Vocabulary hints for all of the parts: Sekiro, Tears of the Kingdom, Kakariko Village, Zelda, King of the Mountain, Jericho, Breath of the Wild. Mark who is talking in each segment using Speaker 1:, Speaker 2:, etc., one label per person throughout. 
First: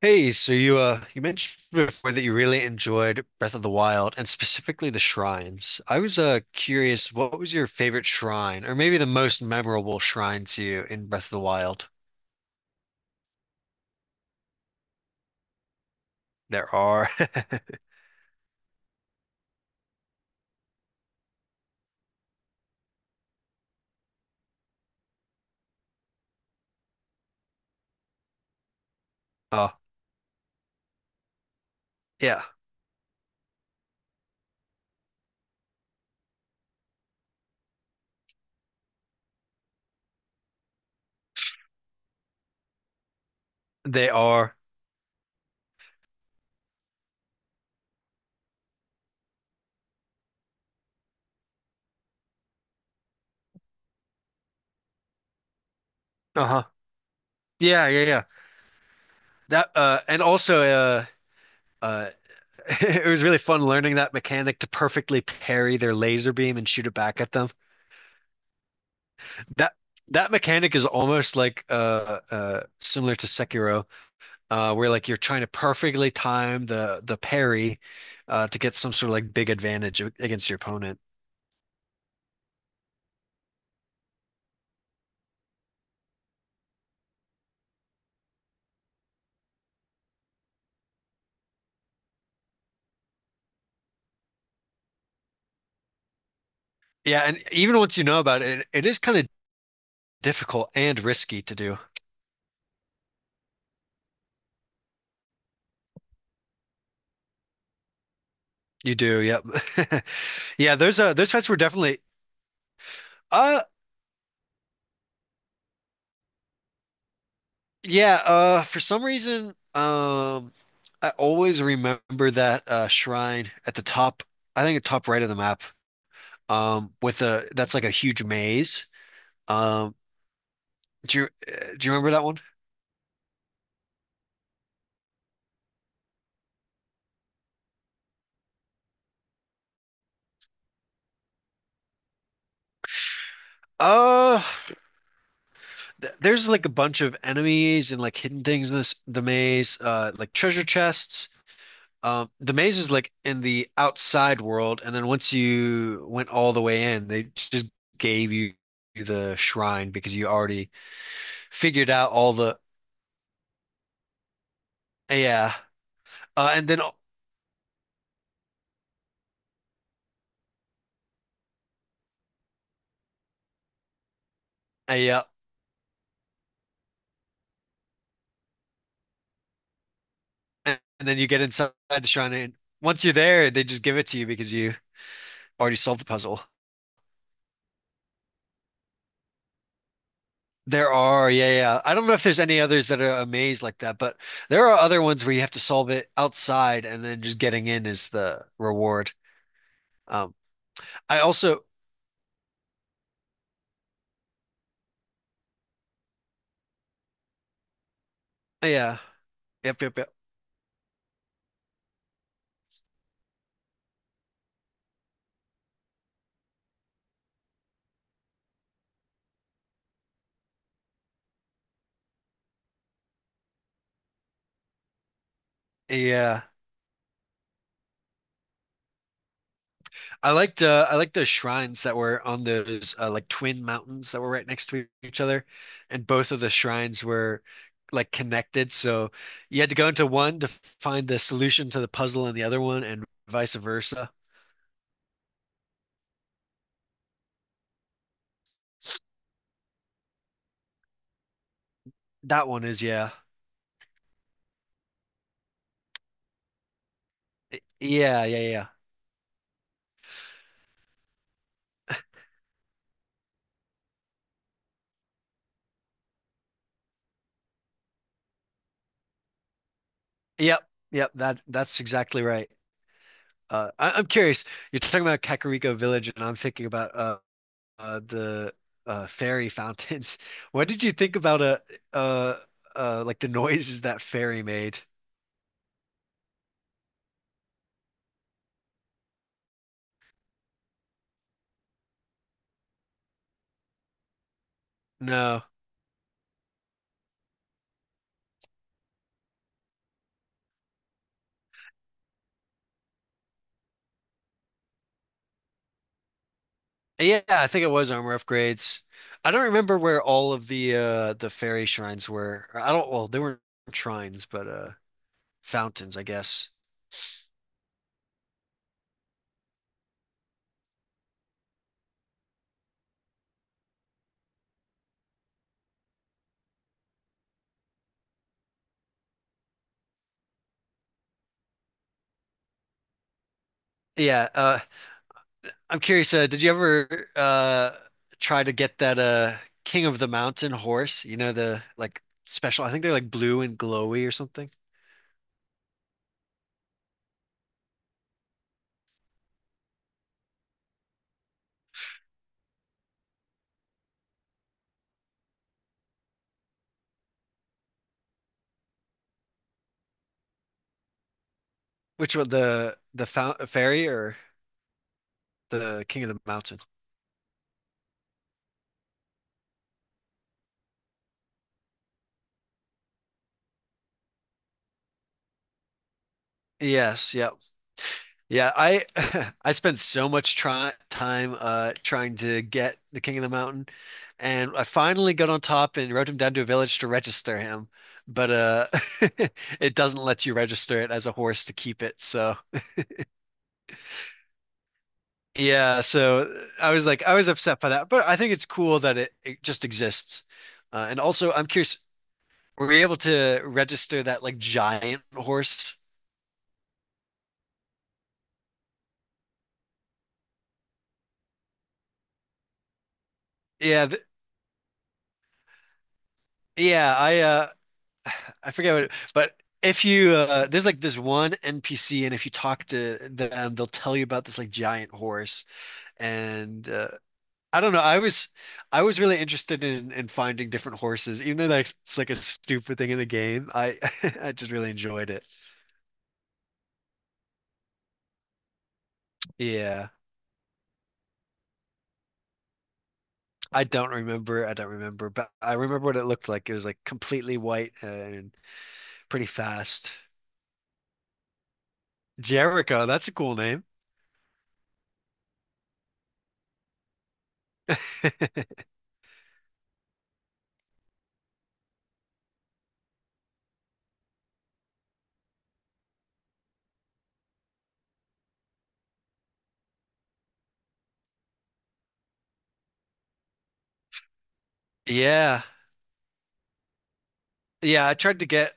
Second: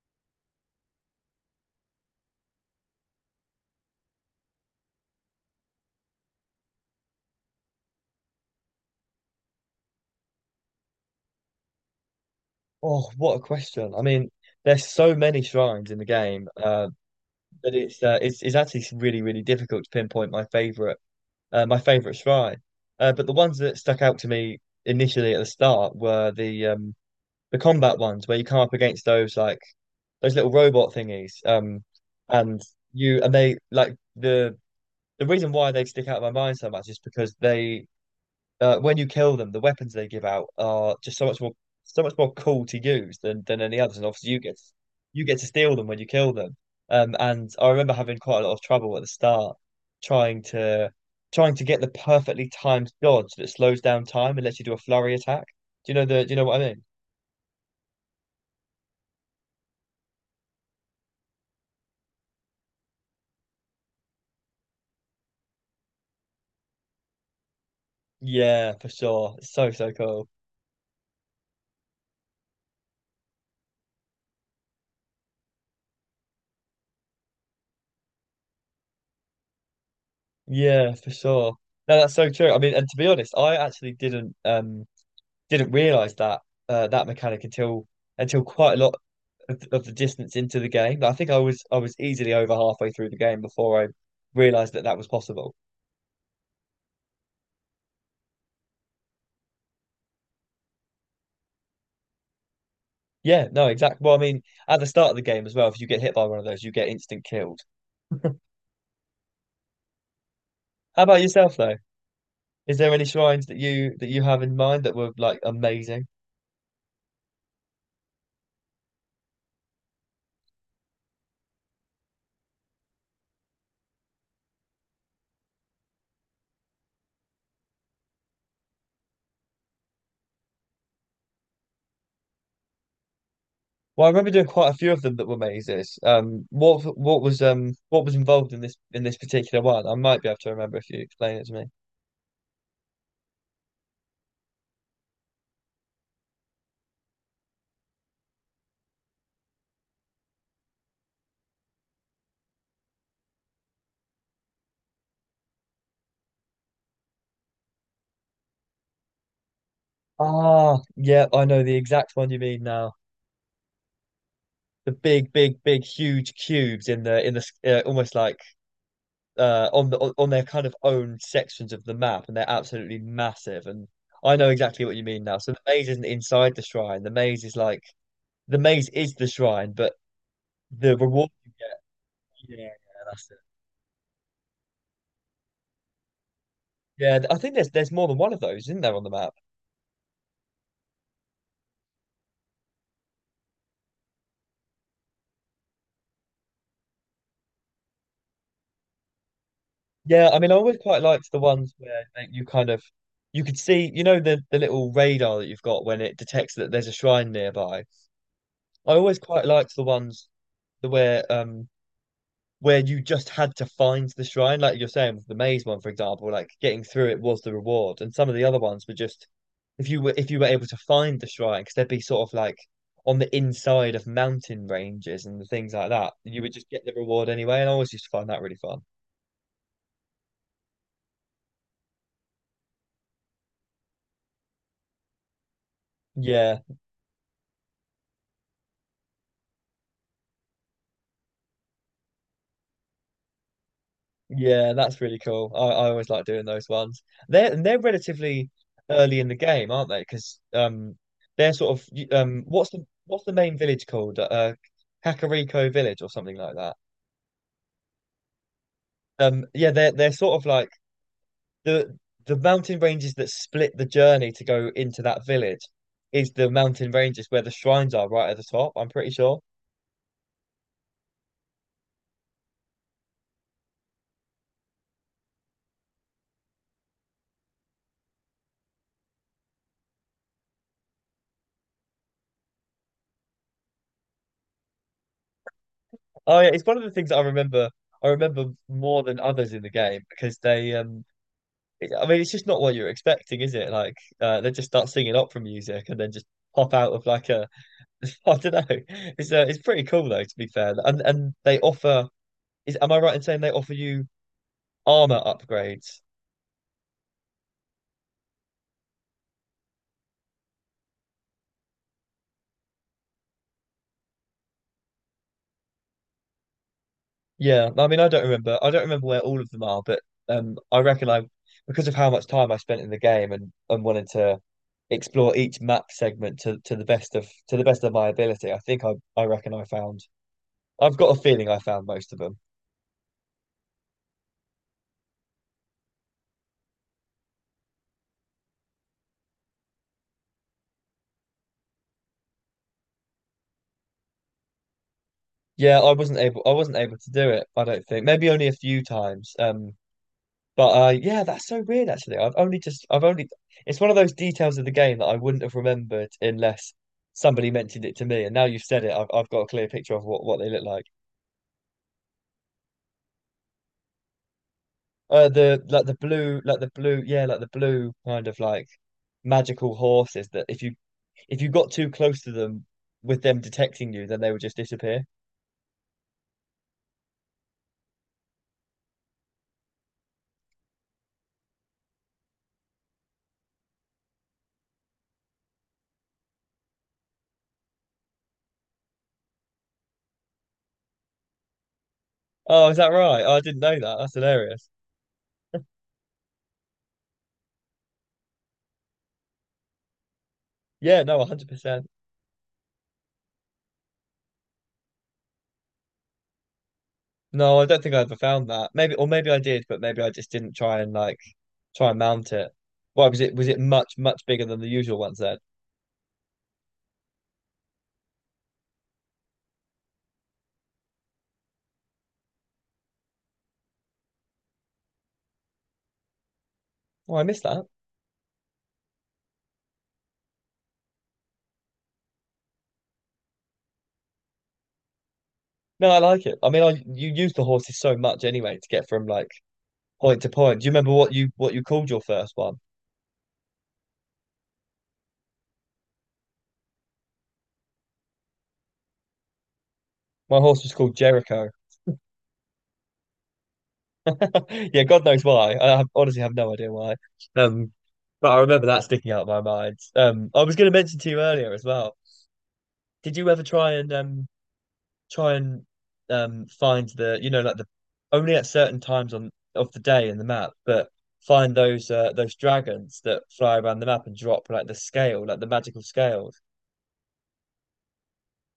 Speaker 1: Hey, so you mentioned before that you really enjoyed Breath of the Wild and specifically the shrines. I was curious, what was your favorite shrine or maybe the most memorable shrine to you in Breath of the Wild?
Speaker 2: Oh, what a question. I mean, there's so many shrines in the game
Speaker 1: There are.
Speaker 2: that it's actually really, really difficult to pinpoint my favorite shrine. But the ones that stuck out to me initially at the start were the combat ones where you come up against those like
Speaker 1: Oh,
Speaker 2: those little robot thingies.
Speaker 1: yeah.
Speaker 2: And you and they like the reason why they stick out of my mind so much is because they when you kill them, the weapons they give out are just so much more so much more cool to use than any others. And
Speaker 1: They
Speaker 2: obviously,
Speaker 1: are.
Speaker 2: you get to steal them when you kill them. And I remember having quite a lot of trouble at the start trying to trying to get the perfectly timed dodge that slows down time and lets you do a flurry attack. Do you know the? Do you know what
Speaker 1: Uh-huh.
Speaker 2: I mean?
Speaker 1: Yeah, yeah, yeah. That and also uh it was really fun learning that mechanic to perfectly parry their laser beam and shoot it back at them.
Speaker 2: Yeah, for sure. It's so
Speaker 1: That
Speaker 2: so cool.
Speaker 1: that mechanic is almost like similar to Sekiro, where like you're trying to perfectly time the parry, to get some sort of like big advantage against your
Speaker 2: Yeah,
Speaker 1: opponent.
Speaker 2: for sure. No, that's so true. I mean, and to be honest, I actually didn't realize that that mechanic until quite a lot of the distance into the game. Like, I think I was easily over halfway through the game before I realized that that was possible.
Speaker 1: Yeah, and even once you know about it, it is kind of difficult and risky to do.
Speaker 2: Yeah, no, exactly. Well, I mean, at the start of the game as well, if you get hit by one of those, you get instant killed.
Speaker 1: You do, yep. Yeah,
Speaker 2: How about
Speaker 1: those fights
Speaker 2: yourself
Speaker 1: were
Speaker 2: though?
Speaker 1: definitely
Speaker 2: Is there any shrines that
Speaker 1: uh
Speaker 2: you have in mind that were like amazing?
Speaker 1: yeah, for some reason I always remember that shrine at the top, I think the top right of the map. With a that's like a huge maze. Um do you remember that one?
Speaker 2: Well, I remember doing quite a few of them that were mazes. What was what was involved in this particular one? I might be able to remember if you explain it to me.
Speaker 1: Uh there's like a bunch of enemies and like hidden things in this the maze, like treasure chests. The maze is like in the outside world, and then once you went all the way in, they just gave you the shrine because you already
Speaker 2: Ah, yeah, I know the
Speaker 1: figured out
Speaker 2: exact one
Speaker 1: all
Speaker 2: you
Speaker 1: the
Speaker 2: mean now. The big,
Speaker 1: yeah.
Speaker 2: big, big, huge
Speaker 1: And then
Speaker 2: cubes in the almost like on the on their kind of own sections of the map, and they're absolutely massive. And I know exactly what you mean
Speaker 1: yeah,
Speaker 2: now. So the maze isn't inside the shrine. The maze is like the maze is the shrine, but
Speaker 1: and,
Speaker 2: the
Speaker 1: and then you
Speaker 2: reward.
Speaker 1: get inside the shrine, and
Speaker 2: Yeah, yeah,
Speaker 1: once you're
Speaker 2: that's it.
Speaker 1: there, they just give it to you because you already solved the puzzle.
Speaker 2: Yeah, I think there's more than one of those, isn't there, on the map?
Speaker 1: There are, yeah, yeah. I don't know if there's any others that are a maze like that, but there are other ones where you have to solve it outside and then just getting in is the reward.
Speaker 2: Yeah,
Speaker 1: Um,
Speaker 2: I mean, I always quite
Speaker 1: I
Speaker 2: liked the
Speaker 1: also,
Speaker 2: ones where like, you kind of you could see, you know, the little radar that you've got when it detects that there's a shrine nearby. I
Speaker 1: yeah,
Speaker 2: always quite liked
Speaker 1: yep,
Speaker 2: the
Speaker 1: yep, yep.
Speaker 2: ones the where you just had to find the shrine, like you're saying with the maze one, for example, like getting through it was the reward, and some of the other ones were just if you were able to find the shrine, because they'd be sort of like on the inside of mountain ranges and things like that, you
Speaker 1: Yeah,
Speaker 2: would just get the reward anyway, and I always used to find that really fun.
Speaker 1: I liked the shrines that were on those, like twin mountains that were right next to each other, and both of the
Speaker 2: Yeah,
Speaker 1: shrines were like connected. So you had to go into one to find the solution to the puzzle in the other one, and vice versa.
Speaker 2: yeah, that's really cool. I always like doing those ones. They're relatively early in the game, aren't they? Because they're sort of
Speaker 1: That one
Speaker 2: what's
Speaker 1: is yeah,
Speaker 2: the main village called? Kakariko Village or something like that.
Speaker 1: yeah, yeah, yeah.
Speaker 2: Yeah, they're sort of like the the mountain ranges that split the journey to go into that village is the mountain ranges where the shrines are right at the top, I'm pretty sure.
Speaker 1: Yep, yep, that that's exactly right. I'm curious. You're talking about Kakariko Village, and I'm thinking about the fairy fountains. What did you think about uh like the noises that fairy made?
Speaker 2: Oh yeah, it's one of the things that I remember more than others in the game because I mean it's just not what you're expecting, is it? Like they just start singing opera
Speaker 1: No.
Speaker 2: music and then just pop out of like a I don't know. It's pretty cool though to be fair. And they offer is am I right in saying they offer you armor upgrades?
Speaker 1: Yeah, I think it was armor upgrades. I don't remember where all of the fairy shrines were. I don't, well, they weren't shrines, but fountains, I guess.
Speaker 2: Yeah, I mean, I don't remember. I don't remember where all of them are, but I reckon because of how much time I spent in the game and wanted to explore each map segment to to the best of my ability, I think I reckon I found. I've got a feeling I found most of them.
Speaker 1: Yeah, I'm curious, did you ever try to get that King of the Mountain horse? You know, the like special, I think they're like blue and glowy or something.
Speaker 2: I wasn't able to do it. I don't think. Maybe only a few times. But yeah, that's so weird. Actually, I've only just. I've only. It's one of those details of the game that I wouldn't have remembered unless somebody mentioned it to me. And now you've said it, I've got a clear picture of what they look like.
Speaker 1: Which one, the fairy or
Speaker 2: The
Speaker 1: the King of the Mountain?
Speaker 2: the blue, yeah, like the blue kind of like magical horses that if you got too close to them with them detecting you, then they would just disappear.
Speaker 1: Yes, yep. Yeah, I I spent so much try time trying to get the King of the Mountain and I finally got on top and rode him down to a village to register him. But it doesn't let you register it as a horse to keep it, so
Speaker 2: Oh, is that right? Oh, I didn't know that. That's hilarious.
Speaker 1: yeah, so I was like, I was upset by that, but I think it's cool that it just exists. And
Speaker 2: Yeah, no,
Speaker 1: also, I'm curious,
Speaker 2: 100%.
Speaker 1: were you able to register that like giant horse?
Speaker 2: No, I don't think I ever found that. Maybe, or maybe I did, but maybe I just didn't try and like try and mount it. Why was it
Speaker 1: Yeah,
Speaker 2: much
Speaker 1: th
Speaker 2: much bigger than the usual ones then?
Speaker 1: yeah, I I forget what it, but if you there's like this one NPC and if you talk to them, they'll tell you about this like giant horse and
Speaker 2: Oh, I missed
Speaker 1: I
Speaker 2: that.
Speaker 1: don't know. I was really interested in finding different horses, even though that's it's like a stupid thing in the game. I I just really enjoyed it.
Speaker 2: No, I like it. I mean, I you use the horses so much anyway to get from like
Speaker 1: Yeah.
Speaker 2: point to point. Do you remember what you called your first one?
Speaker 1: I don't remember. I don't remember, but I remember what it looked like. It was like completely white and pretty fast.
Speaker 2: My horse was called Jericho.
Speaker 1: Jericho, that's a cool name.
Speaker 2: Yeah, God knows why. I have, honestly have no idea why. Um, but I remember that sticking out of my mind. I was going to mention to you earlier as well. Did you ever try and find the you know like the only at certain times on of the day in the map, but find those dragons that fly around the map and drop like the scale, like
Speaker 1: Yeah.
Speaker 2: the magical scales?
Speaker 1: Yeah, I tried to get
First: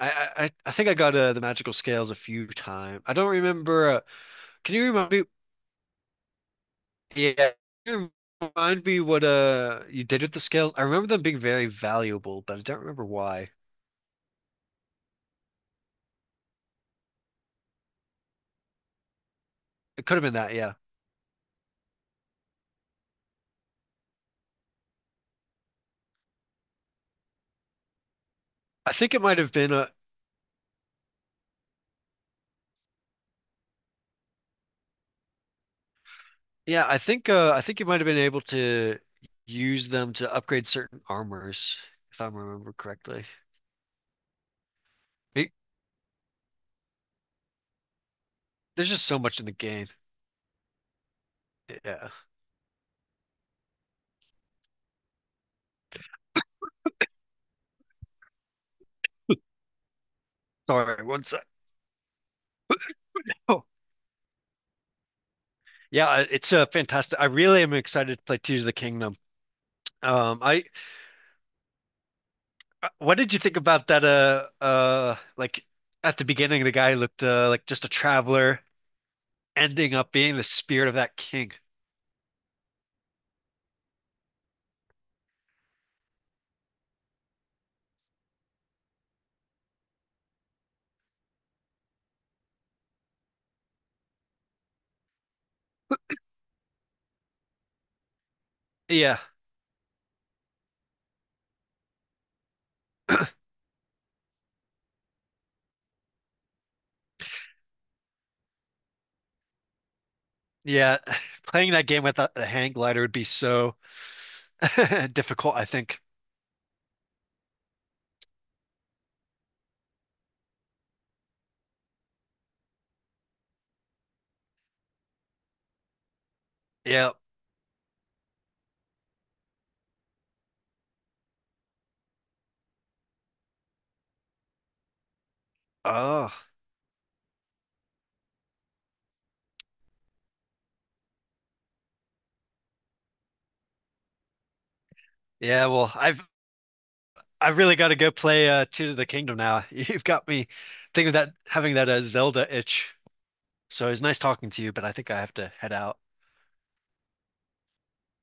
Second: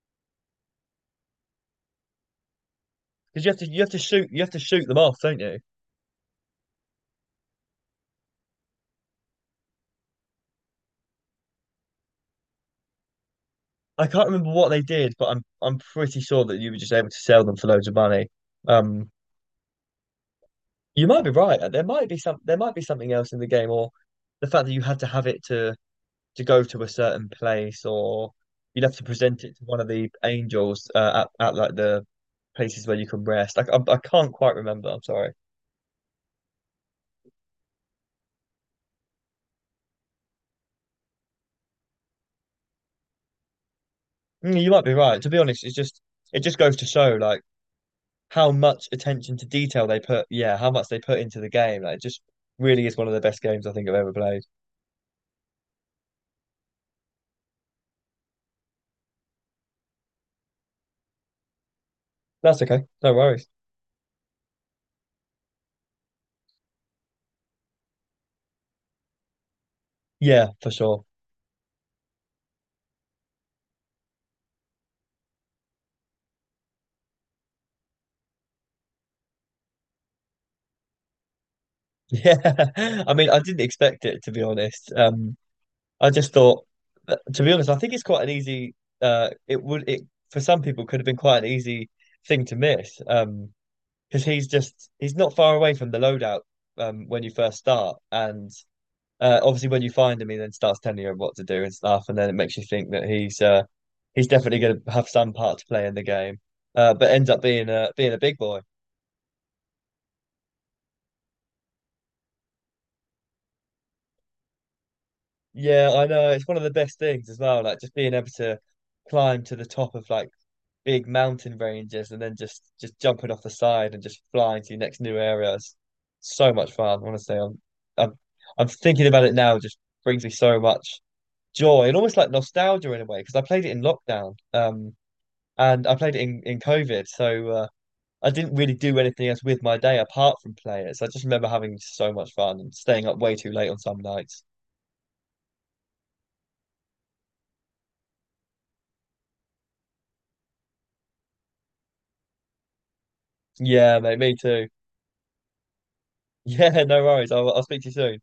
Speaker 1: I think I got, the magical scales a few times. I don't
Speaker 2: Because you have
Speaker 1: remember
Speaker 2: to
Speaker 1: can you
Speaker 2: shoot them
Speaker 1: remind
Speaker 2: off,
Speaker 1: me
Speaker 2: don't you?
Speaker 1: yeah, can you remind me what you did with the scales? I remember them being very valuable, but I don't remember why.
Speaker 2: I can't remember what they did, but I'm pretty sure that you were just able to sell them for loads of money. Um,
Speaker 1: It could have been that, yeah.
Speaker 2: You might be right. There might be some there might be something else in the game, or the fact that you had to have it to go to a certain place, or you'd
Speaker 1: I
Speaker 2: have to
Speaker 1: think it might
Speaker 2: present
Speaker 1: have
Speaker 2: it to
Speaker 1: been
Speaker 2: one of the angels at like the places where you can rest. Like I can't quite remember. I'm sorry.
Speaker 1: yeah, I think you might have been able to use them to upgrade certain armors, if I remember correctly.
Speaker 2: Mm, you might be right. To be
Speaker 1: It-
Speaker 2: honest, it's just it just goes to show like how much
Speaker 1: there's just so
Speaker 2: attention
Speaker 1: much in
Speaker 2: to
Speaker 1: the
Speaker 2: detail
Speaker 1: game.
Speaker 2: they put. Yeah, how much they put into the game. Like, it
Speaker 1: Yeah.
Speaker 2: just really is one of the best games I think I've ever played.
Speaker 1: Sorry, one sec.
Speaker 2: That's okay. No worries.
Speaker 1: Oh, it's, fantastic. I really am excited to play Tears of the Kingdom.
Speaker 2: Yeah,
Speaker 1: I
Speaker 2: for sure.
Speaker 1: what did you think about that? Like at the beginning, the guy looked, like just a traveler, ending up being the spirit of that king.
Speaker 2: Yeah. I mean, I didn't expect it to be honest. I just thought, to be honest, I think it's quite an easy. It for some people could have been quite an easy thing to miss. Because he's not far away from the loadout. When you first start, and
Speaker 1: Yeah,
Speaker 2: obviously when you find him, he then starts telling you what to do and stuff, and then it makes you think that he's definitely going to have some part to play in the game. But ends up being a big boy.
Speaker 1: yeah. Playing that game without the hang glider would be so difficult, I
Speaker 2: Yeah,
Speaker 1: think.
Speaker 2: I know it's one of the best things as well. Like just being able to climb to the top of like big mountain ranges and then just jumping off the side and just flying to your next new areas. So much fun,
Speaker 1: Yeah,
Speaker 2: honestly. I'm I'm thinking about it now, just brings me so much joy and almost like nostalgia in a way, because I played it in lockdown. And I played it
Speaker 1: oh,
Speaker 2: in COVID. So I didn't really do anything else with my day apart from play it. So I just remember having so much fun and staying up way too late on some nights.
Speaker 1: yeah. Well, I've really got to go play Tears of the Kingdom now. You've got me thinking that having that, Zelda itch. So it
Speaker 2: Yeah,
Speaker 1: was
Speaker 2: mate,
Speaker 1: nice
Speaker 2: me
Speaker 1: talking to
Speaker 2: too.
Speaker 1: you, but I think I have to head out.
Speaker 2: Yeah, no worries. I'll speak to you soon.